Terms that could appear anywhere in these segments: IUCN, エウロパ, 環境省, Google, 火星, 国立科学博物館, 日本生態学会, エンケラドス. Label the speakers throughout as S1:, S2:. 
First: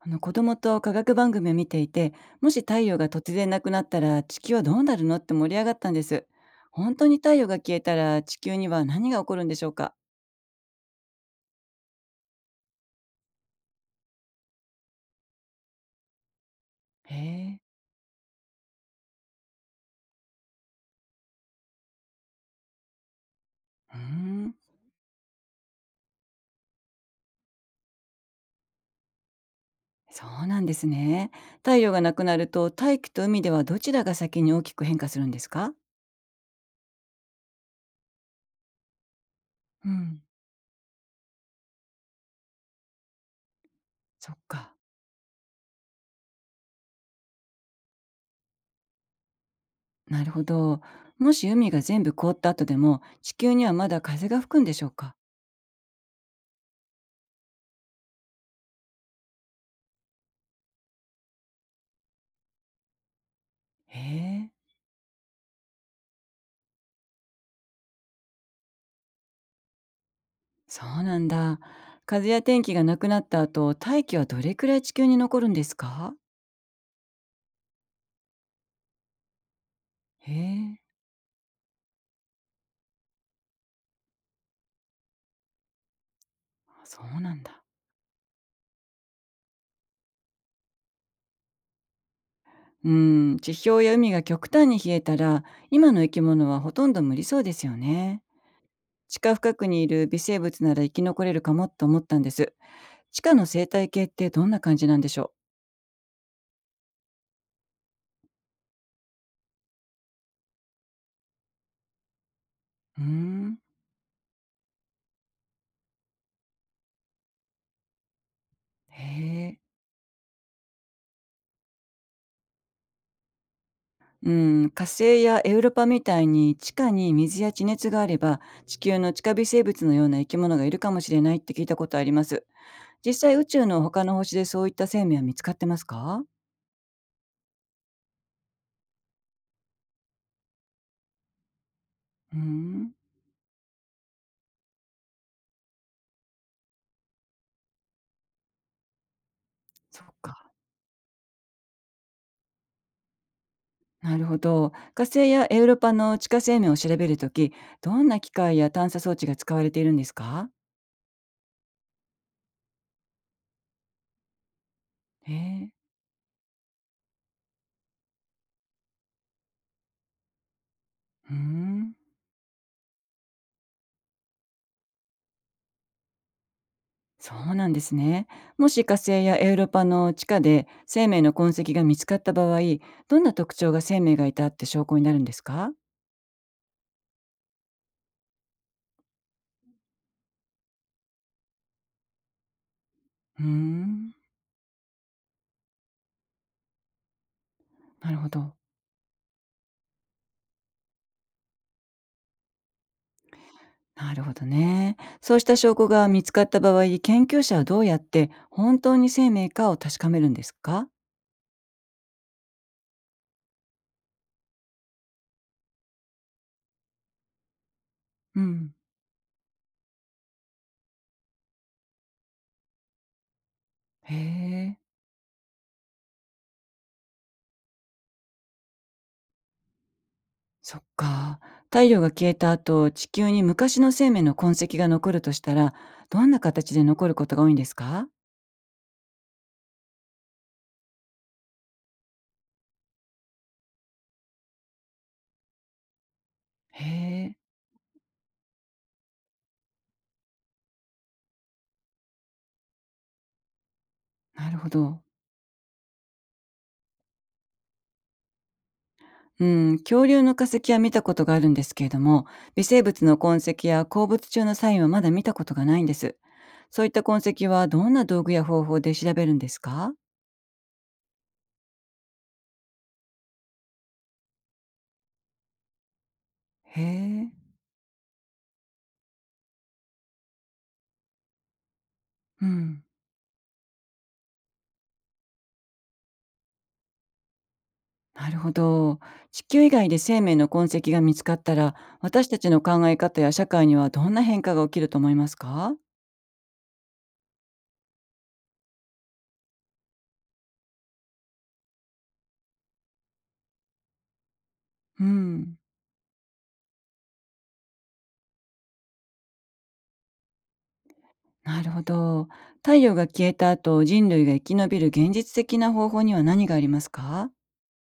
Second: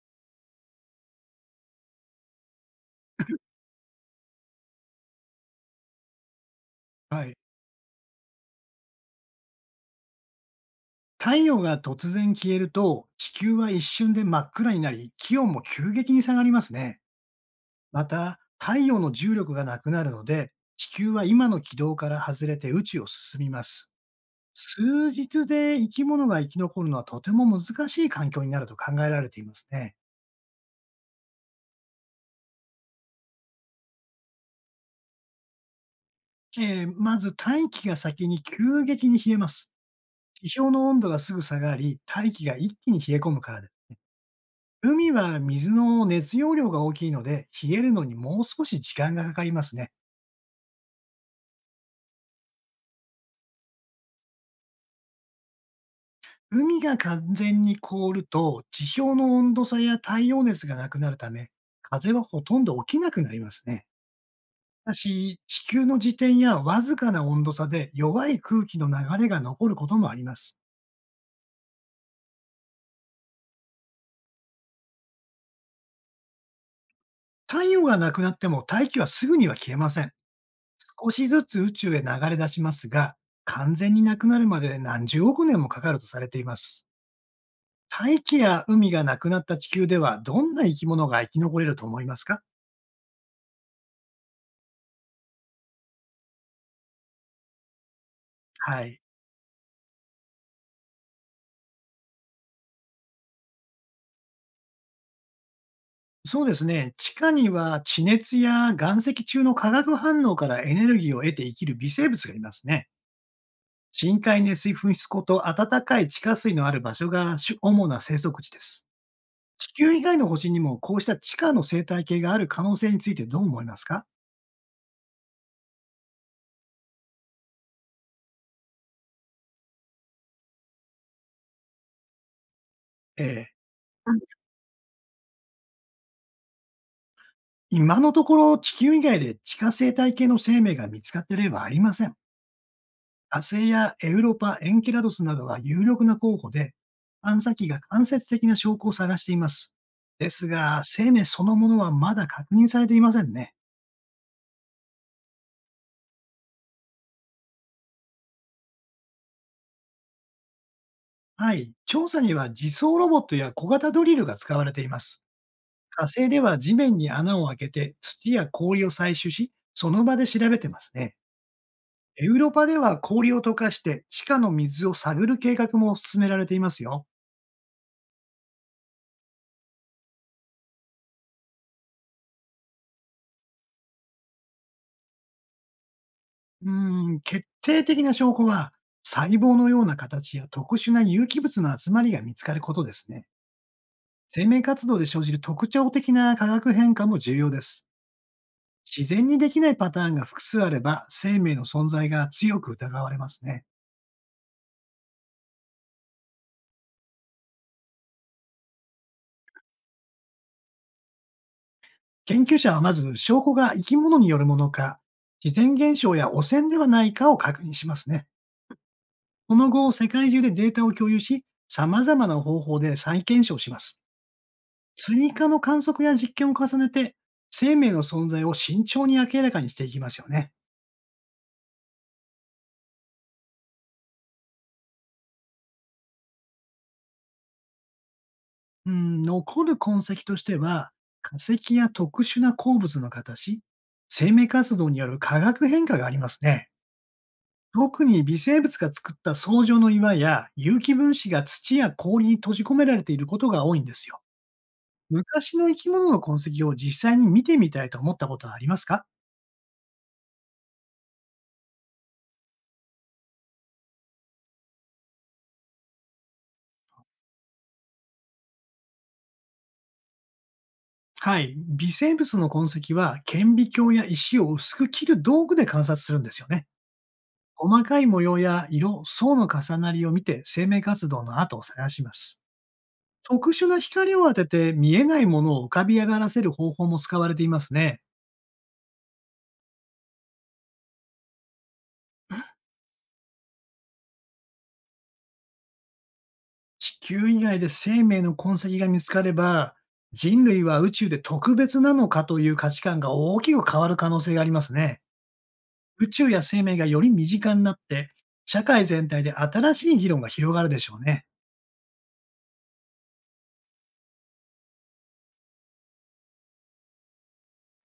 S1: 子供と科学番組を見ていて、もし太陽が突然なくなったら地球はどうなるのって盛り上がったんです。本当に
S2: は
S1: 太
S2: い。
S1: 陽が消えたら地球には何が起こるんでしょうか？
S2: 太陽が突然消えると、地球は一瞬で真っ暗になり、気温も急激に下がりますね。
S1: へえ、
S2: また、太陽の重力がなくなるので、地球は今の軌道から外れて宇宙を進みます。
S1: うーん、
S2: 数日で生き物が生き残るのはとても難しい環境になると考えられていますね。
S1: そうなんですね。太陽がなくなると大気と海ではどちらが先に大きく変化するんですか？
S2: まず大気が先に急激に冷えます。
S1: うん、
S2: 地表の温度がすぐ下がり、大気が一気に冷え込むからです。
S1: そっか、
S2: 海は水の熱容量が大きいので、冷えるのにもう少し時間がかかりますね。
S1: なるほど、もし海が全部凍った後でも地球にはまだ風が吹くんでしょうか？
S2: 海が完全に凍ると、地表の温度差や太陽熱がなくなるため、風はほとんど起きなくなりますね。
S1: へえ、
S2: ただし、地球の自転やわずかな温度差で弱い空気の流れが残ることもあります。
S1: そうなんだ。風や天気がなくなった後、大気はどれくらい地球に残るんですか？
S2: 太陽がなくなっても大気はすぐには消えません。
S1: へえ、
S2: 少しずつ宇宙へ流れ出しますが、完全になくなるまで何十億年もかかるとされています。
S1: そうなんだ。
S2: 大気や海がなくなった地球では、どんな生き物が生き残れると思いますか？
S1: うん、地表や海が極端に冷えたら、今の生き物はほとんど無理そうですよね。
S2: はい。
S1: 地下深くにいる微生物なら生き残れるかもと思ったんです。地下の生態系ってどんな感じなんでしょ
S2: そうですね。地下には地熱や岩石中の化学反応からエネルギーを得て生きる微生物がいますね。
S1: う？うん、
S2: 深海熱水噴出庫と暖かい地下水のある場所が主な生息地です。
S1: へえ。
S2: 地球以外の星にもこうした地下の生態系がある可能性についてどう思いますか？
S1: うん、火星やエウロパみたいに地下に水や地熱があれば地球の地下微生物のような生き物がいるかもしれないって聞いたことあります。実際宇
S2: ええ、
S1: 宙の他の星でそういった生命は見つかってますか？
S2: 今のところ地球以外で地下生態系の生命が見つかった例はありません。
S1: うーん、
S2: 火星やエウロパ、エンケラドスなどが有力な候補で、探査機が間接的な証拠を探しています。
S1: そっ
S2: です
S1: か。
S2: が、生命そのものはまだ確認されていませんね。
S1: なるほど。火星やエウロパの地下生命を調べるとき、どんな機械や探査装置が使われているんですか？
S2: はい。調査には自走ロボットや小型ドリルが使われています。
S1: へえ。
S2: 火星では地面に穴を開けて土や氷を採取し、その場で調べてますね。
S1: うーん。
S2: エウロパでは氷を溶かして地下の水を探る計画も進められていますよ。
S1: そうなんですね。もし火星やエウロパの地下で生命の痕跡が見つかった場合、どんな特徴が生命がいたって証拠になるんですか？
S2: うん、決定的な証拠は、細胞のような形や特殊な有機物の集まりが見つかることですね。
S1: うーん。
S2: 生命活動で生じる特徴的な化学変化も重要です。
S1: なるほど。
S2: 自然にできないパターンが複数あれば、生命の存在が強く疑われますね。
S1: なるほどね。そうした証拠が見つかった場合、研究者はどうやって本当に生命かを確かめるんですか？
S2: 研究者はまず、証拠が生き物によるものか、自然現象や汚染ではないかを確認しますね。
S1: うん。
S2: その後、世界中でデータを共有し、様々な方法で再検証します。
S1: へえ、
S2: 追加の観測や実験を重ねて、生命の存在を慎重に明らかにしていきますよね。
S1: そっか。太陽が消えた後、地球に昔の生命の痕跡が残るとしたら、どんな形で残ることが多いんですか？
S2: うん、残る痕跡としては、化石や特殊な鉱物の形、生命活動による化学変化がありますね。
S1: へえ、
S2: 特に微生物が作った層状の岩や有機分子が土や氷に閉じ込められていることが多いんですよ。
S1: なるほど。
S2: 昔の生き物の痕跡を実際に見てみたいと思ったことはありますか？
S1: うん、恐竜の化石は見たことがあるんですけれども、微生物の痕跡や鉱物中のサインはまだ見たことがないんです。そういった痕跡はどんな道具や方法で調べるんですか？
S2: はい。微生物の痕跡は顕微鏡や石を薄く切る道具で観察するんですよね。
S1: へえ。
S2: 細かい模様や色、層の重なりを見て生命活動の跡を探します。
S1: うん、
S2: 特殊な光を当てて見えないものを浮かび上がらせる方法も使われていますね。
S1: なるほど。地球以外で生命の痕跡が見つかったら、私たちの考え方や社会にはどんな変化が起きると思いますか？
S2: 地球以外で生命の痕跡が見つかれば、人類は宇宙で特別なのかという価値観が大きく変わる可能性がありますね。
S1: うん、
S2: 宇宙や生命がより身近になって、社会全体で新しい議論が広がるでしょうね。
S1: なるほど。太陽が消えた後、人類が生き延びる現実的な方法には何がありますか？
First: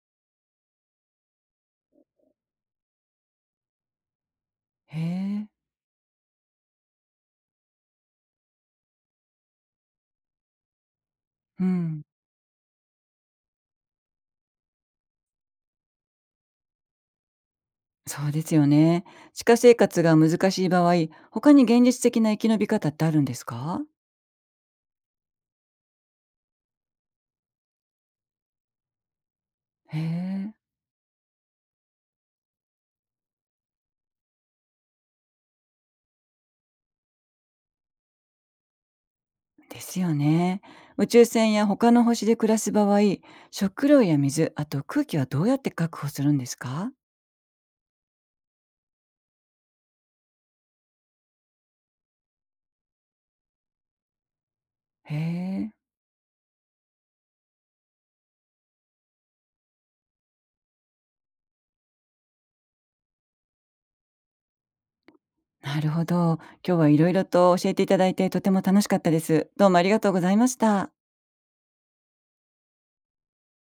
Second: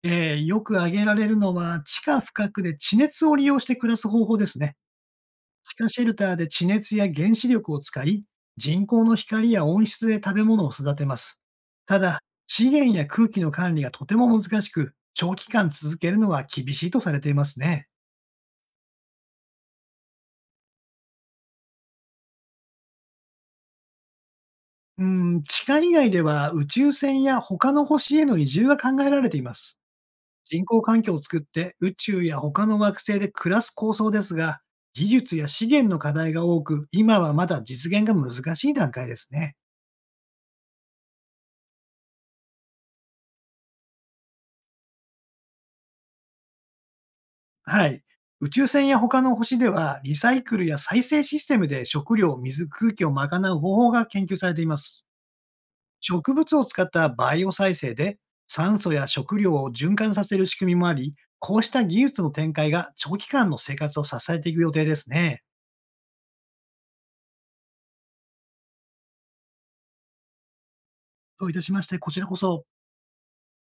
S2: よく挙げられるのは、地下深くで地熱を利用して暮らす方法ですね。
S1: へえ、
S2: 地下シェルターで地熱や原子力を使い、人工の光や温室で食べ物を育てます。
S1: う
S2: た
S1: ん。
S2: だ、資源や空気の管理がとても難しく、長期間続けるのは厳しいとされていますね。
S1: そうですよね。地下生活が難しい場合、他に現実的な生き延び方ってあるんですか？
S2: うん、地下以外では宇宙船や他の星への移住が考えられています。
S1: へえ。
S2: 人工環境を作って宇宙や他の惑星で暮らす構想ですが、技術や資源の課題が多く、今はまだ実現が難しい段階ですね。
S1: ですよね。宇宙船や他の星で暮らす場合、食料や水、あと空気はどうやって確保するんですか？
S2: はい。宇宙船や他の星では、リサイクルや再生システムで食料、水、空気を賄う方法が研究されています。
S1: へえ、
S2: 植物を使ったバイオ再生で、酸素や食料を循環させる仕組みもあり、こうした技術の展開が長期間の生活を支えていく予定ですね。
S1: なるほど。今日はいろいろと教えていただいてとても楽しかったです。どうもありがとうございました。
S2: どういたしまして、こちらこそ。